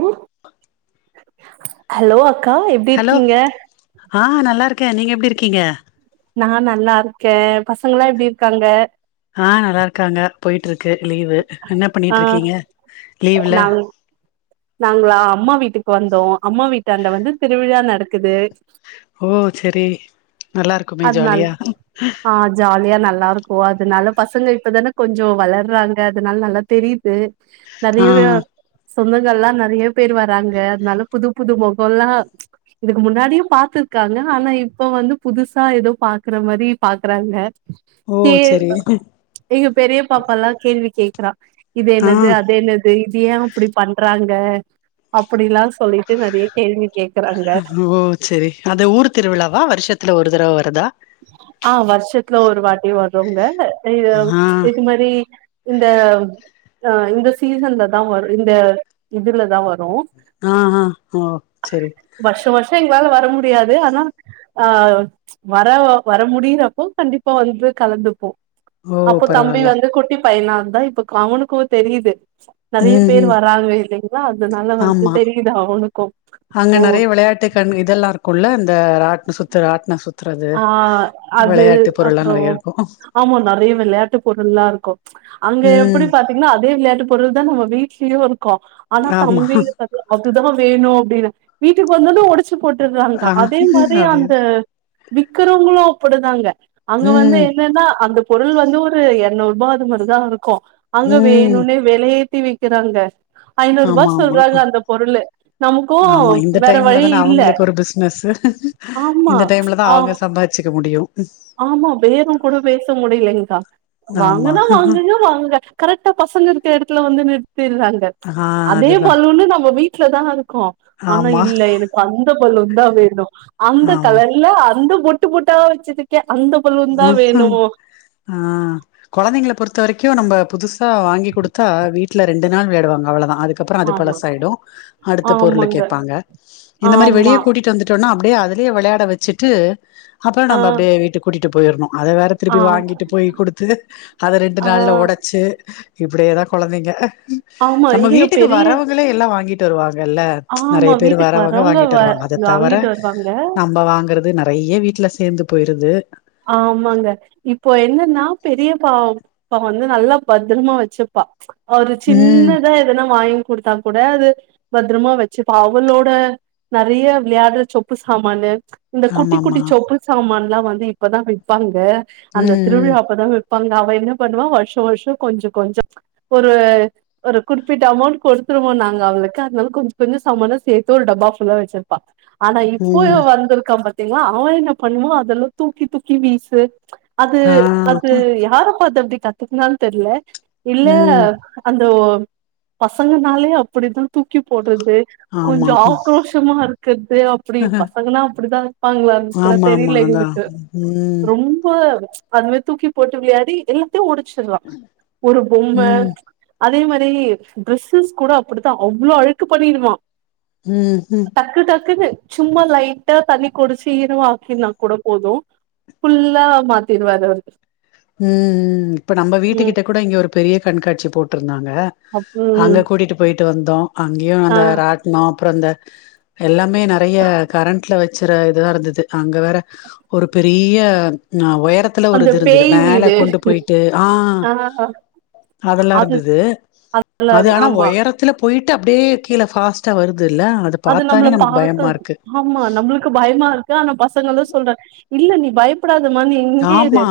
Low hello கா எப்டி இருக்கீங்க ஆஹ் நல்லா இருக்கே நீங்க எப்டி இருக்கீங்க நா நல்லா இருக்கே பசங்கலா எப்டி இருக்காங்க ஆஹ் நல்லா இருக்காங்க போயிட்ருக் க்கு லீவு என்ன ஆ பண்ணிட்டு இருக்கீங்க லீவ்ல நாங்ளா அம்மா வீட்டுக்கு வந்தோ அம்மா வீட்டாண்ட வந்து திருவிழா நடக் குது ஓ செரி நல்லா இருக்குமே அதனால் ஜாலியா ஆ ஜாலியா நல்லா இருக்கு அதனால பசங்க இப்பதான கொஞ்சோ வளர்றாங்க அதனால நல்லா தெரியு து ஆ நறையவே சொந்த கள்லா நறைய பேர் வராங்க அதனால புது புது முகம்லா இதுக்கு முன்னாடியு பாத்திருக்காங்க ஆனா இப்ப வந்து புதுசா ஏதோ பாக்குற மாரி பாக்குறாங்க ஓ கே செரி எங்க பெரிய பாப்பல்லா கேள்வி கேக் கிறா இது ஆ என்னது அது என்னது இது ஏன் அப்டி பண் றாங்க அப்டிலா சொல்லிட்டு நறைய கேள்வி கேக்குறாங்க ஓ சரி, அது ஊர் திருவிழாவா வருஷத்துல ஒரு தரவ வருதா த்துல ஒரு வாட்டி வருங்க அது அ ஆ இது மாரி இந்த அ இந்த சீசன்ல தா வரும் இந்த இதுலதா வரு ஆஹா ஓ சேரி வருஷ வருஷோ எங்களால வர முடியாது, ஆனா ஆ வர வர முடியிறப்போ கண்டிப்பா வந்து கலந்துப்போ ஓ அப்போ தம்பி பரவால்ல வந்து குட்டி பையனா இருந்தா இப்ப அவனுக்கு தெரியுது நெறைய ம் பேர் ம் வராங்க இல்லைங்களா அதனால வந்து ஆமா தெரியுது அவனுக்கு அங்க ஓ நெறய வெளயாட்டுகண் இதல்லா இருக்குல்ல அந்த ஆட் ஆ அது விளையாட்டு பொருள்லா அப்றோ நெறைய இருக்கு ஆமா நெறய வெளயாட்டு பொருள்லா இருக்கு அங்க ம் எப்புடி பாத்திங்னா அதே வெளயாட்டுப் பொருள்தா நம்ம வீட்லயு இரு க்கு ஆனா ஆமா தம்பினு பாத் இதா வேனு அப்டினு வீட்டுக்கு வந்தோனே ஒடச்சி போட்டறாங்க ஆ அதே மா இதுலயு அதே அந்த விக்கிறவங்களு [unintelligible] தாங்க அங்க வந்து ம் என்னென்னா அந்த பொருள் வந்து ஒரு எர்நூறுபா அது மாறிதா இருக்கு அங்க ம் வேணுன்னே வெலய த்தி வைக்கிறாங்க ஐநூரூபா ஆமா ஆமா சொல்றாங்க அ அந்த பொருளு நமக்கு ஆமா இந்த வேற டைம்ல வழி தான இல்ல அவங்களுக்கு ஒரு பிசினஸ் ஆமா இந்த டைம்லதா ஆ அவங்க சம்பாரிச்சிக்க முடியு ஆமா பேறோ கூட பேச முடிலேங்க்கா ஆமா வாங்குனா வாங்குங்க வாங்குங்க கரெட்டா பசங்கருக் க எடத்துல வந்து நி த்திர்ராங்க ம்ச் ஆ அதே அதுதா பல்லுன்னு நம்ப வீட்ல தா ருக்கு ஆனா ஆமா இல்ல எனக்கு அந்த பல்லுன் தா வேணு அந்த ஆமா கலர்ல அந்த பொட் ட்டு பொட்டா வச்சிருக் உம் ம் ஆ கொலந்தைங்ள பொறுத்த வரிக்கு க்யூ நம்ப புதுசா வாங்கி குடுத்தா வீட்ல ரெண்டு நாள் விளையாடுவாங்க அவ்ளதா அதுக் அப்புறோ அது பல ஆமா சாய்டு அடுத்த பொருள ஆமாங்க கேப்பாங்க இந்த மாறி வெளிய ஆமா கூட்டிட் வந்துட்டோன்னா அப் அப்டியே அதுலயே விளையாட வெச்சிட்டு அப்றோ ஆ நம்ப அப்டியே வீட்டுக் ட்டு போயிர்ணோ அத வேற ஆ திருப்பி வாங்கிட்டு போய் குடுத்து அத ரெண்டு ஆ நாள்ல ஒடச்சி இப்டியேதா கொலந்திங்க ஆமா நம்ம இங்க வீட்டுக்கு பெரிய வரவங்ளே எல்லா வாங்கிட் டருவா எல்லா ஆமா நறய பேர் வீட்டுக்கு வரவுங்க வரவங்க வாங்கிட் வ வருவாங்க அத தவிர வாங்கிட்டு வருவாங்க நம்ப வாங்குறது நறயா வீட்ல சேந்து போயிறுது ஆமாங்க இப்போ என்னென்னா பெரிய பாப்ப வந்து நல்லா பத்ரமா வச்சுப்பா ஒரு ம் சின்னதா எதனா வாங் கொடுத்தா கூட அது பத்ரமா வச்சுப்பா. அவளோட நெறையா விளையாடுற சொப்பு சாமானு இந்த குட்டிக் ஆமாமா குட்டிச் சொப்பு சாமான் எல்லா வந்து இப்பதா விப்பாங்க அந்த ம் திருவிழா அப்பதா ப்பாங்க அவ என்ன பண்ணுவா வருஷா வருஷோ கொஞ்சு கொஞ்சு ஒரு ஒரு குறிப்பிட்ட அமௌண்ட் கொடுத்துருவோ நாங்க அவளுக்கு அதனால கொஞ்சு கொஞ்சு சாமானோ சேர்த்து ஒரு டப்பா ஃபுல்லா வச்சுர்ப்பா ஆனா இப்போ ம் இவ ம் வந்துர்க்கா பா த்திங்களா அவ என்ன பண்ணுவா அதெல்லா தூக்கி தூக்கி வீசு அது ஆ அது யார எப்ப அத எப்டி கத்துக்குனானு தெர்ல இல்ல ம் அந்த பசங்கனாலே அப்டிதா தூக்கி போட்றது து கொஞ்சு ஆமா ஆக்ரோஷமா இருக்கறது அப்டி பசங்கலா அப்டிதா இருப்பாங்களான் கூட ஆமாமா தெரில அதா எங்ளுக்கு க்கு ம் ரொம்ப அதுவே தூக்கி போட்டு விளையாடி எல்லா ஒடிச்சிருவா ஒரு பொம்ம ம் அதே மாரி ட்ரெஸ்ஸஸ் கூட அப்படித்தா அவ்ளோ அழுக்கு பண்ணிடுவா ம் ம் டக்கு டக்குனு சும்மா லைட்டா தண்ணி குடுச் கொட்டிருவான் கீழேலாம் கூட போதோ ஃபுல்லா மாத்திருவாறு அவரு உம் உம் இப்ப நம்ம ம் வீட்டுக்கிட்ட கூட இங்க ஒரு பெரிய கண்காட்சி போட் இருந்தாங்க அப் ம் அங்க கூட்டிட்டு போயி ட்டு வந்தோ அங்கேயு ஆ அந்த ராட்னோ அப்புறோ இந்த எல்லாமே நெறைய கரண்ட்ல வெச் சிற இதுவா இருந்தது. அங்க வேற ஒரு பெரிய நா ஒயரத்துல ஒரு அந்த இது இருந்தது பேய் மேல வீடு கொண்டு போயிட்டு ஆஹ் ஆ அதெல்லா அது இருந்தது அது ஆனா ஆமா ஒயரத்துல போயிட்டு அப்டியே கீழ பாஸ்டா வரு அது நம்மள பாக்க ஆமா நம்மளுக்கு பயமா இருக்கு ஆனா பச ங்களோ சொல்றே இல்ல நீ பயப்பட ஆமா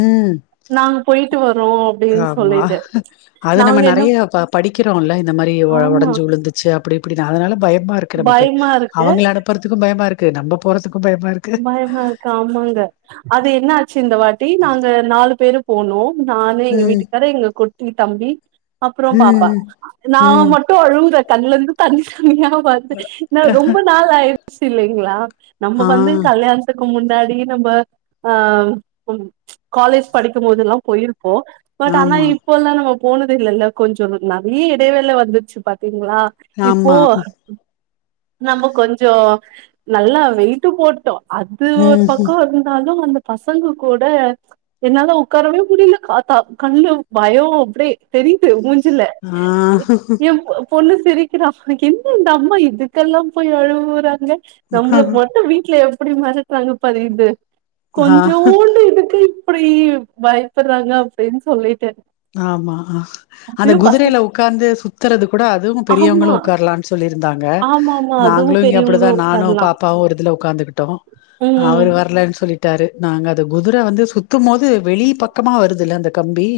உம் நாங்க போயிட்டு வரோ அப்டின்னு ஆமா சொல்லிட்டு அது நம்ம நாங்க என்ன நெறைய படிக்கிறோம்ல இந்த மாரி ஆமா ஒடஞ்சு உழுந்துச்சு அப்டி அப்படிதா அதனால பயப் பயமா இருக்கு நமக்கு பயமா இருக்கு அவங்க அனுப்புறதுக்கு பயமா இருக்கு நம்ம போறதுக்கு பயமா இருக்கு பயமா இருக்க ஆமாங்க அது என்ன சி இந்த வாட்டி நாங்க நாலு பேரும் போனோம் நானு எங்க ம் வீட்டுக்காரு எங்க குட் டி தம்பி அப்றோ பாப்பா ம் நா ம் மட்டு அழுகுத கண்ணுலருந்து தண்ணி தண்ணியா வர்து நா ரொம்ப நாள் ஆயி சி இல்லைங்களா நம்ம ஆ வந்து இதுக்கு முன்னாடி நம்ம ஆஹ் காலேஜ் படிக்கும் போதெல்லாம் போயிருப் போ பட் ஆனா ஆமா இப்போல்லாம் நம்ப போனது இல்லல்ல கொஞ்சம் நறைய இடைவேள வந்துருச்சு பாத்தீ ங்களா இப்போ ஆமா நம்ம கொஞ்ச நல்லா வெயிட்டு போட்டு அது ஒரு ம் பக்கம் இருந்தாலு அந்த பசங்க கூட என்னால உட்காரவே முடியல காத்தா கண்ணுல பயம் அப்டியே தெரியுது மூஞ் சில ஆ எ பொ பொண்ணு சிரிக்கிறா உனக்கு என்ன இந்த அம்மா இதுக்கெல்லாம் போய் அழுவுறாங் க நம்ளுக்கு மட்டும் வீட்டுல எ அப்டி மெரட்றாங்க பாரு இது ஆ கொஞ்சோண்டு இதுக்கு அப்டி பயப்பட்றாங்க அப்டின்னு சொல்லிட்டு ஆமா அந்த அப்பயு பச குதிரையில உட்காந்து சுத்துறது கூட அதுவும் ஆமா பெரியவங்களும் உட்காரலாம்னு சொல்லிருந்தாங்க ஆமா ஆமா அதுவு நாங்களும் இங்க பெரியவங்களு அப்டிதா நானும் உட்காரலா பாப்பாவும் ஒரு இதுல உட்காந்துகிட்டோம் ம் அவரு வரலனு சொல்லிட்டாரு நாங்க அது குதிரை வந்து சுத்தும் போது வெளி பக்கமா வருதுல்ல அந்த கம்பி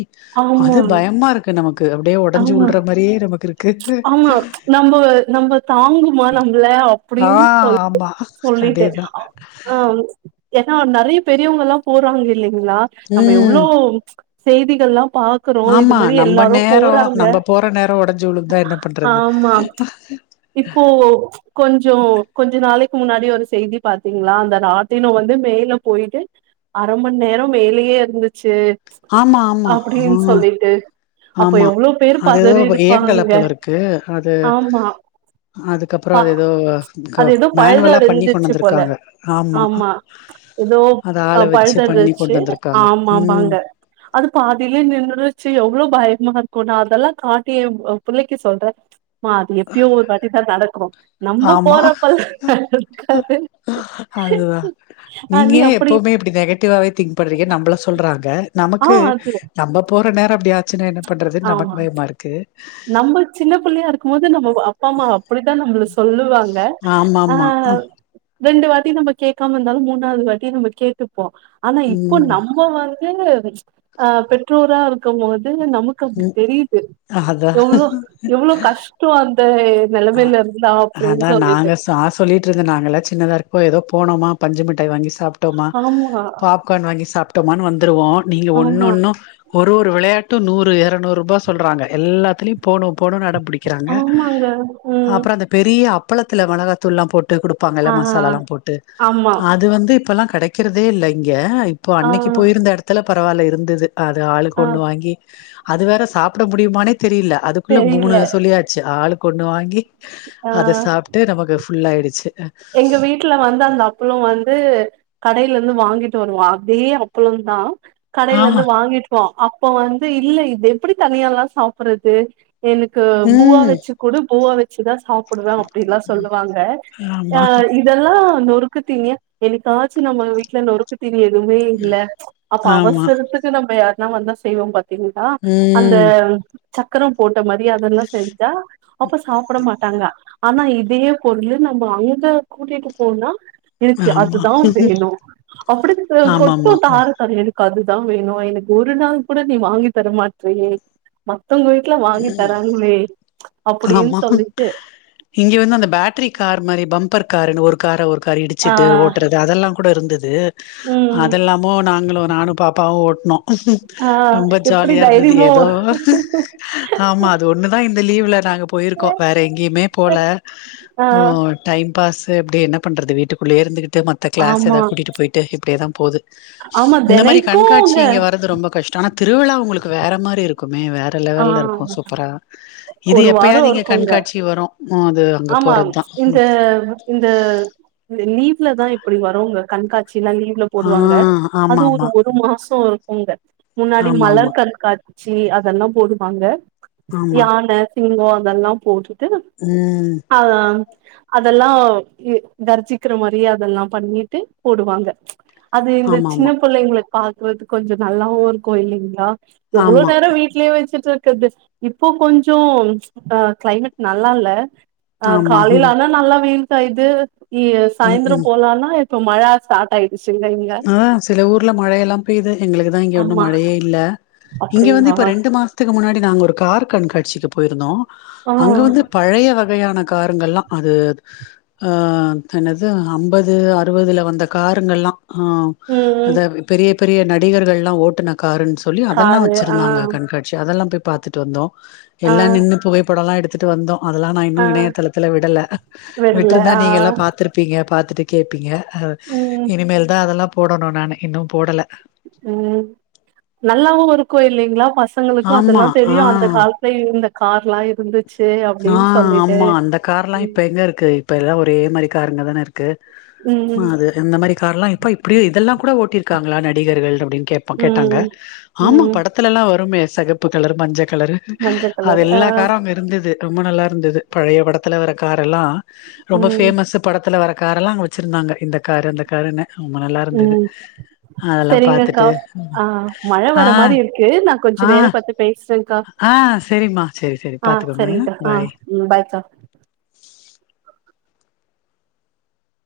ஆமா அது பயமா இருக்கு நமக்கு அப்டியே ஒடஞ்சு ஆமா உழ்ற மாரியே நமக்கு இருக்கு ஆமா நம்ம நம்ம தாங்குமா நம்மள ஆ அப்டின்னு சொ ஆமா சொல்லிட்டு அதேதா ஆ ஏன்னா நறைய பெரியவங்கலா போறாங்க இல்லிங் ங்களா நம்ம எவ்ளோ ம் செய்திகல்லாம் பாக்குறோ இது மாரி எல்லாரு நேரம் போறாங்க நம்ம போற நேரம் ஒடஞ்சு வுழுந்தா என்ன பண்றது ஆமா இப்போ கொஞ்சோ கொஞ்ச நாளைக்கு முன்னாடி ஒரு செய்தி பாத்தீங்களா அந்த ராட்டினம் வந்து மேல போயிட்டு அரை மணி நேரம் மேலேயே இருந்துச்சு ஆமா ஆமா ஹா அப்போ எவ்ளோ பேர் பதறிருப்பாங்க போல இருக்கு அது ஆமா அதுக்கப்றோ பா அது ஏதோ அது ஏதோ மேனுவலா பண்ணி கொண்டு பழுதடைஞ்சிச்சு போல வந்திருக்காங்க ஆமா ஏதோ அத ஆள வச்சு பண்ணி பழுதடஞ்சு கொண்டு வந்திருக்காங்க ஆமா ம் ஆமாங்க அது பாதிலயே நின்றுச்சு எவ்ளோ பாயம் மா இருக்கு நா அதெல்லா காட்டி எ புள்ளைக்கு சொல்றே மா அது எப்பயோ ஒரு வாட்டிதா நடக்கணு நம்ம ஆமா போறப்பதா நடக்காது அதுதா நீங்க நீ ஏன் அப்டி எப்பவுமே இப்டி நெகட்டிவாவே திங்க் பண்றீங்க நம்பள சொல்றாங்க நமக்கு நம்ம போற நேரோ அப்டி ஆச்சு என்ன பண்றதுன்னு நமக்கு ஆமா பயமா இருக்கு நம்ப சின்ன புள்ளையா இருக்கம் போது நம்ம அப்பா அம்மா அப்படிதா நம்மள சொல்லுவாங் ஆமாமா ரெண்டு வாட்டி நம்ம கேக்காம இருந்தாலு மூணாவது வாட்டி நம்ம கேட்டு ப்போ ஆனா இப்போ ம் நம்ம வந் து பெற்றோரா இருக்கும் போது நம்ம ம் தெரியுது அதா எவ்வளோ எவ்வளோ கஷ்டோ தய் ஆ அதா நாங்க ஆ சொல்லிட்டு இருந்த நாங்கல்லா சின்னதா இருக்கோ ஏதோ போனமா பஞ்சு மிட்டாய் வாங்கி சாப் டோமா ஆமா பாப்கார்ன் வாங்கி சாப் டோமா வந்து வந்துவோ நீங்க ஆமா ஒன்னொன்னும் ஒரு ஒரு ஒரு விளையாட்டும் நூறு இருநூறு ரூபா சொல்றாங்க எல்லாத்துலயு போணு போணு அடம்பிடிக்கிறாங்க ஆமாங்க ம் அந்த பெரிய அப்பளத்துல மெளகாத்தூல்லா போட்டு கொடுப்பாங்கல்ல ஆ மசாலாலா போட்டு ஆமா அது வந்து இப்பல்லா கிடைக் கிருதே இல்ல இங்க இல்ல இப்போ ஆ அன்னைக்கு போயிருந்த இடத்துல பா பரவால்ல இருந்தது அது ஆளுக்கு ஆ ஒன்னு வாங்கி அது வேற சாப்பிட முடியுமானே தெரியல அதுக்குள்ள மூணு தெரியல சொல்லியாச்சு ஆளுக்கு ஒன்னு வாங்கி ஆ அத சாப்பிட்டு நமக்கு ஃபுல்லயிடுச்சு எங்க வீட்டுல வந்து அந்த அப்பளம் வந்து கடயில இருந்து வாங்கிட்டு வருவோம் அதே அப்பளம்தா ஆ. கடையில இருந்து வாங்கிட்டுவோம் இப்ப வந்து இல்ல இது எப்படி தனியால்லா சாப்படுறது எனக்கு பூவா ம். வச்சு கூடு பூவா வச்சு சு தா சாப்பிடுவே அப்படி எல்லா சொல்லுவாங்க ஆ ஆமா, இதல்லா நோ நொருக்குத்தீனிய என்னைக்காச்சு நம்ம வீட்ல நொறுக்கு தினி எதுமே இல்ல ப்ச் அப்ப ஆமா. அவசரத்துக்கு நம்ம யா நா வந்தா செய்வோம் பாத் திந்தா அந்த ம். சக்கரம் போட்ட மாரியே அதெல்லா செஞ்சா அப்ப சாப்பிட மாட்டாங்க ஆனா இதே பொருளு நம்ம அங் ந்து கூட்டிட்டு போனா எனக்கு ஆமா. அதுதா வேணு அப்படி கொட்டு ஆமாமா. தார தாரயா எனக் கு அதுதா வேணு எனக்கு ஒரு நாள் கூட நீ வாங்கி தர மாட்டியே மத்தவங்க வீட்ல வாங்கி தராங்களே அப்டின்னு ஆமா சொல்லிட்டு இங்க வந்து அந்த பேட்டரி கார் மாரி பம்பர் கார்னு ஒரு காரா ஒரு காரா ஆ இடிச்சிட்டு ஓட்டுறது அதெல்லாங் கூட இருந்தது ம் அதெல்லாமோ நாங்களு நானு பாப்பாவு ஓட் ஆ ரொம்ப எப்டி ஜாலியா இருந்தது தைரியமா எதோ ஆமா அது ஒண்ணுதா இந்த லீவ்ல போயிருக்கோ வேற எங்கயுமே போல ஆ டைம் பாஸ் சே எப்படி என்ன பண்றது வீட்டுக்குள்ளயே இருந்து ட்டு மத்த கிளாஸ் ஆமா எதாது கூட்டிட்டு போயிட்டு இப்படியேதா போது ஆமா இந்த மாரி தெனைக்கு கண்காட்சி அங்க இங்க வர்ரது ரொம்ப கஷ்டோ ஆனா திருவிழா உங்களுக்கு வேற மாரி இருக்கு மே வேற ஆ லெவல்ல இருக்கு சூப்பரா இது ஒரு வாரோ எப்பயாவது இங்க இருக்குங்க கண்காட்சி வரு அது அங்க ஆமா போறதுதா இந்த ம் இந்த லீவ்லதா இப்படி வறுங்க கண்கா ட்சி எல்லா லீவ்ல போடுவாங்க ஆ அது ஆமா ஒரு ஆமா ஒரு மாசோ உங்க முன்னாடி ஆமா மலர் கண்காட் சி அதெல்லாம் போடுவாங்க ஆமா ஆமா யான சிங்கோ அதெல்லாம் போட்டுட்டு உஹம் ஆ அதெல்லா கர்ஜிக்கிற மாரியே அதெல்லாம் பண்ணிட்டு போடுவாங்க ப்ச் அது இந்த ஆமா சின்ன ஆமா புள்ளைங்களுக்கு பா த்து கொஞ்சோ நல்லாவு இருக்கு இல்லைங்ளா எவ்ளோ ஆமா நேரோ வீ்ட்லயே வெச்சு ட்டு இருக்கிறது இப்போ கொஞ்ச அ கிளைமேட் நல்லா இல்ல அ ஆமா காலை ம் ஆனா நல்லா வெயில் காய்து ஊ சாயந்தரொ போலான்னா க்கும் மழ ஸ்டார்ட் ஆய் ஆ சில ஊர்ல மழ எல்லா பேய்து எங்களுக்கு தா இங்க ஒன்னும் ஆமா மழையே இல்ல இங்க வந்து அப்டிங்களா இப்ப ரெண்டு மாசத்துக்கு முன்னாடி நாங்க ஒரு கார் கண்காட்சிக்குப் போயிருந்தோ ஆ அங்க வந்து பழைய வகையான காருங்கள்லா அது ஆ என்னது அம்பது அறுவதுல வந்த காருங்கள்லா ஆ ம் அதா பெரிய பெரிய நடிகர்கள்லா ஓட்டுனாங் காருன் சொல்லி அதெல்லா காரு ஆ வச்சிருந்தாங்க கண்காட்சி அதெல்லாம் போய் பாத்துட்டு வந்தோ ஆ எல்லா நின்னு புகைப்படொல்லா எடுத் ட்டு வந்தோ அதுலா நா இன்னு ஆ இணையதளத்துல விடல விடல விட்ருந்தா ஆ நீங்கல்லா பாத்ருப்பீங்க பாத் துட்டு கேப்பீங்க ஹ ம் இனிமேல் அதெல்லாம் போடணு நான் இன்னும் போடல ம் நல்லாவும் இருக்கும் இல்லைங்களா ஃபர்ஸ் பசங்களுக்கும் ஆமா அதெல்லாம் தெரியும் அந்த ஆ காலத்துல இருந்த கார்லாம் இருந்து ஆ ஆமா அந்த கார் எல்லாம் இப்ப எங்க இருக்கு இப்ப எல்லாம் ஒரே மாரி கார் அங்க தான இருக்கு க்கு ஆ ம் அது இந்த மாரி கார்ல்லாம் இப்ப அப்பிடியே இதெல்லாம் கூட ஓட்டிருக்காங்களா நடிகர்கள் அப்பிடின்னு கேப்பா கேட்டாங்க ம் ஆமா ம் படத்துலல்லாம் வருமே செகப்பு கலர் மஞ்ச கலரு மஞ்ச அது கலர் ஆ எல்லா காரும் அங்க இருந்தது ரொம்ப நல்லா இருந்தது பழைய படத்துல வரக் காரெல்லாம் ரொம்ப ம் ஃபேமஸ் படத்துல வர கார எல்லாம் அங்க வச்சிருந்தாங்க இந்த காரு அந்த காருன்னு ரொம்ப நல்லா இருந்தது ம் அதெல்லா சரிங்கக்கா பாத்துட்டு ஆ மழ ஆ வர மாரி இருக்கு நா ஆ கொஞ்சொ நேரொ பாத்து பேஸ்ற ஆ செரிம்மா செரி செரி பாத்துக்கோங்க சரிங்கக்கா ஆ பாய் ம் பாய்க்கா